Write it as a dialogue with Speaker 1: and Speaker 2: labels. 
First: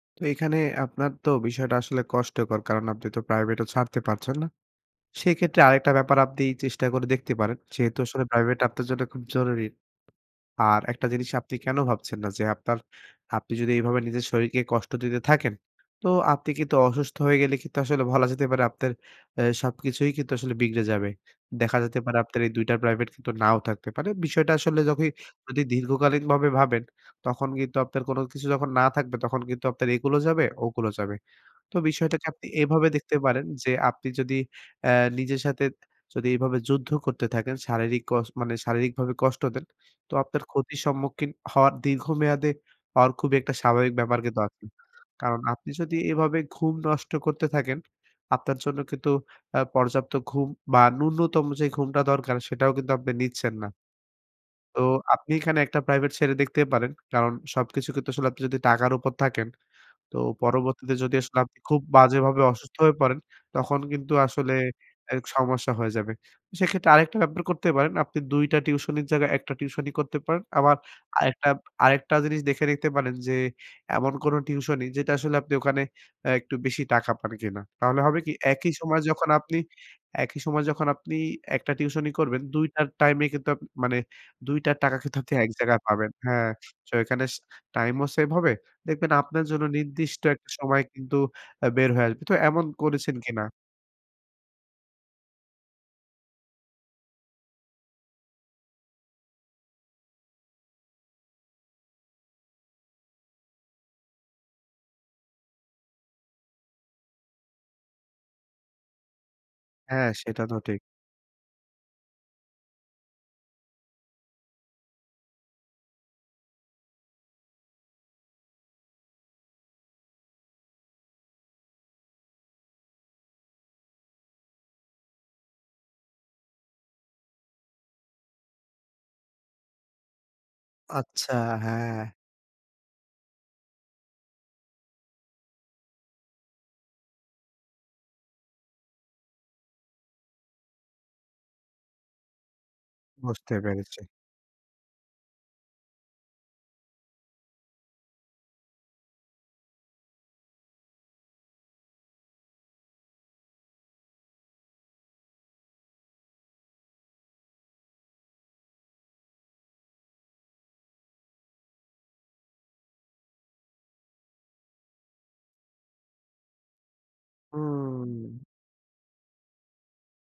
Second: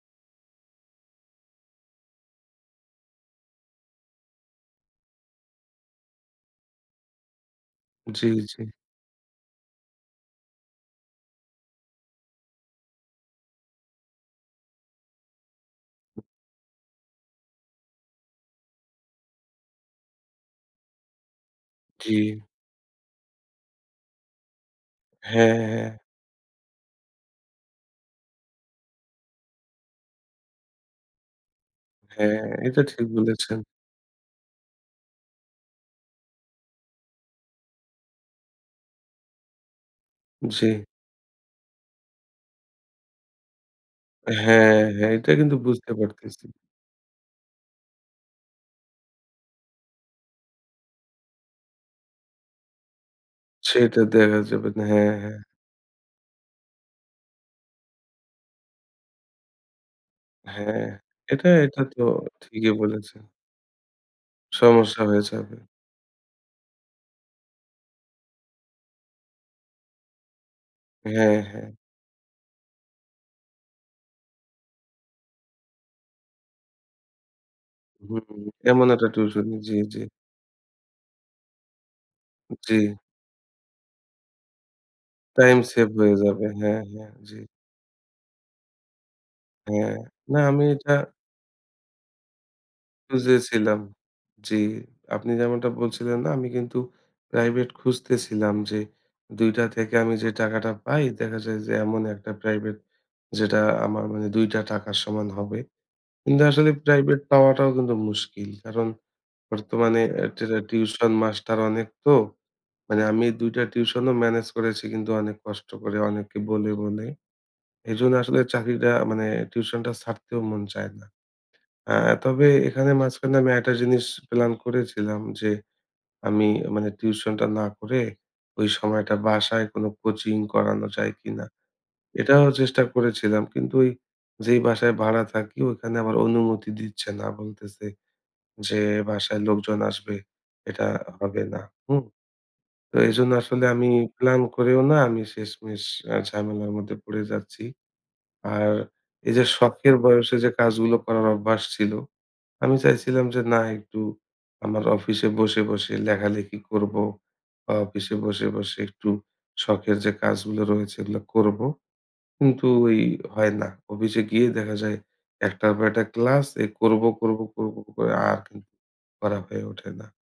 Speaker 1: তো এখানে আপনার তো বিষয়টা আসলে কষ্টকর। কারণ আপনি তো প্রাইভেটও ছাড়তে পারছেন না। সেক্ষেত্রে আরেকটা ব্যাপার আপনি চেষ্টা করে দেখতে পারেন। যেহেতু আসলে
Speaker 2: জ্বী,
Speaker 1: প্রাইভেট
Speaker 2: জ্বী।
Speaker 1: আপনার জন্য খুব জরুরি। আর একটা জিনিস আপনি কেন ভাবছেন না যে, আপনার আপনি যদি এভাবে নিজের শরীরকে কষ্ট দিতে থাকেন। তো আপনি কিন্তু অসুস্থ হয়ে গেলে কিন্তু আসলে বলা যেতে পারে আপনার অ্যাঁ সবকিছুই কিন্তু আসলে বিগড়ে যাবে। দেখা যেতে
Speaker 2: জি।
Speaker 1: পারে আপনার এই ২ টা প্রাইভেট কিন্তু নাও থাকতে পারে। বিষয়টা আসলে
Speaker 2: হ্যাঁ,
Speaker 1: যদি
Speaker 2: হ্যাঁ।
Speaker 1: দীর্ঘকালীনভাবে ভাবেন তখন কিন্তু আপনার কোন কিছু যখন না থাকবে তখন কিন্তু আপনার একুলও যাবে, ওকুলও যাবে। তো বিষয়টাকে
Speaker 2: হ্যাঁ,
Speaker 1: আপনি
Speaker 2: এটা
Speaker 1: এভাবে
Speaker 2: ঠিক
Speaker 1: দেখতে পারেন
Speaker 2: বলেছেন।
Speaker 1: যে, আপনি যদি অ্যাঁ নিজের সাথে যদি এভাবে যুদ্ধ করতে থাকেন, শারীরিক কস মানে শারীরিকভাবে কষ্ট দেন তো আপনার ক্ষতির
Speaker 2: জি।
Speaker 1: সম্মুখীন হওয়ার দীর্ঘমেয়াদে হওয়ার খুব একটা স্বাভাবিক ব্যাপার কিন্তু আছে।
Speaker 2: হ্যাঁ, হ্যাঁ, এটা
Speaker 1: কারণ
Speaker 2: কিন্তু
Speaker 1: আপনি
Speaker 2: বুঝতে
Speaker 1: যদি এভাবে
Speaker 2: পারতেছি।
Speaker 1: ঘুম নষ্ট করতে থাকেন, আপনার জন্য কিন্তু আ পর্যাপ্ত ঘুম বা ন্যূনতম যে, ঘুমটা দরকার সেটাও কিন্তু আপনি নিচ্ছেন না।
Speaker 2: সেটা দেখা যাবে
Speaker 1: তো
Speaker 2: না। হ্যাঁ,
Speaker 1: আপনি
Speaker 2: হ্যাঁ।
Speaker 1: এখানে একটা প্রাইভেট ছেড়ে দেখতেই পারেন। কারণ সবকিছু কিন্তু আসলে আপনি যদি টাকার উপর থাকেন তো
Speaker 2: হ্যাঁ,
Speaker 1: পরবর্তীতে যদি আসলে
Speaker 2: এটা,
Speaker 1: আপনি খুব
Speaker 2: এটা তো
Speaker 1: বাজেভাবে
Speaker 2: ঠিকই
Speaker 1: অসুস্থ হয়ে
Speaker 2: বলেছে।
Speaker 1: পড়েন তখন কিন্তু আসলে
Speaker 2: সমস্যা হয়ে
Speaker 1: এটি
Speaker 2: যাবে।
Speaker 1: সমস্যা হয়ে যাবে। সেক্ষেত্রে আরেকটা ব্যাপার করতে পারেন আপনি ২ টা টিউশনির জায়গায় ১ টা টিউশনি করতে পারেন। আবার
Speaker 2: হ্যাঁ,
Speaker 1: আরেকটা,
Speaker 2: হ্যাঁ।
Speaker 1: আরেকটা জিনিস দেখে নিতে পারেন যে, এমন কোন টিউশনি যেটা আসলে আপনি ওখানে অ্যাঁ একটু বেশি টাকা পান কিনা। তাহলে হবে
Speaker 2: হুম,
Speaker 1: কি
Speaker 2: হুম,
Speaker 1: একই
Speaker 2: এমন
Speaker 1: সময়
Speaker 2: একটা
Speaker 1: যখন
Speaker 2: টিউশনি
Speaker 1: আপনি
Speaker 2: জ্বি, জ্বি।
Speaker 1: একই সময় যখন আপনি একটা টিউশনি করবেন, ২
Speaker 2: জ্বী।
Speaker 1: টার টাইম এ কিন্তু আপনি মানে ২ টার টাকা কিন্তু আপনি এক
Speaker 2: টাইম
Speaker 1: জায়গায়
Speaker 2: সেভ
Speaker 1: পাবেন।
Speaker 2: হয়ে যাবে।
Speaker 1: হ্যাঁ,
Speaker 2: হ্যাঁ,
Speaker 1: সো
Speaker 2: হ্যাঁ।
Speaker 1: এখানে টাইম ও সেভ হবে। দেখবেন আপনার জন্য
Speaker 2: হ্যাঁ,
Speaker 1: নির্দিষ্ট
Speaker 2: না
Speaker 1: একটা
Speaker 2: আমি
Speaker 1: সময়
Speaker 2: এটা।
Speaker 1: কিন্তু বের হয়ে আসবে। তো এমন করেছেন কিনা?
Speaker 2: খুঁজেছিলাম, জি, আপনি যেমনটা বলছিলেন না আমি কিন্তু প্রাইভেট খুঁজতেছিলাম যে, ২ টা থেকে আমি যে, টাকাটা পাই, দেখা যায় যে, এমন ১ টা প্রাইভেট, যেটা আমার মানে ২ টা টাকার সমান হবে। কিন্তু আসলে প্রাইভেট পাওয়াটাও কিন্তু মুশকিল। কারণ বর্তমানে
Speaker 1: হ্যাঁ, সেটা তো
Speaker 2: টেরা
Speaker 1: ঠিক।
Speaker 2: টিউশন মাস্টার অনেক তো। মানে আমি ২ টা টিউশন ও মেনেজ করেছি কিন্তু অনেক কষ্ট করে, অনেকে বলে, বলে। এজন্য আসলে চাকরিটা মানে টিউশন টা ছাড়তেও মন চায় না। আ তবে এখানে মাঝখানে আমি একটা জিনিস প্লান করেছিলাম যে, আমি মানে টিউশন টা না করে ওই সময়টা বাসায় কোন কোচিং করানো যায়
Speaker 1: আচ্ছা,
Speaker 2: কিনা।
Speaker 1: হ্যাঁ।
Speaker 2: এটাও চেষ্টা করেছিলাম। কিন্তু ওই যেই বাসায় ভাড়া থাকি ওখানে আমার অনুমতি দিচ্ছে না। বলতেছে যে, বাসায় লোকজন আসবে এটা হবে না। হুম। তো এজন্য
Speaker 1: বুঝতে
Speaker 2: আসলে আমি
Speaker 1: পেরেছে।
Speaker 2: প্লান করেও না আমি শেষমেষ ঝামেলার মধ্যে পড়ে যাচ্ছি। আর এই যে, শখের বয়সে যে, কাজগুলো করার অভ্যাস ছিল, আমি চাইছিলাম যে, না একটু আমার অফিসে বসে, বসে লেখালেখি করব বা অফিসে বসে, বসে একটু শখের যে, কাজগুলো রয়েছে এগুলো করব। কিন্তু ওই হয় না। অফিসে গিয়ে দেখা যায়, একটার পর একটা ক্লাস এ করব, করব, করব করে
Speaker 1: হুম।
Speaker 2: আর কিন্তু করা হয়ে ওঠে না।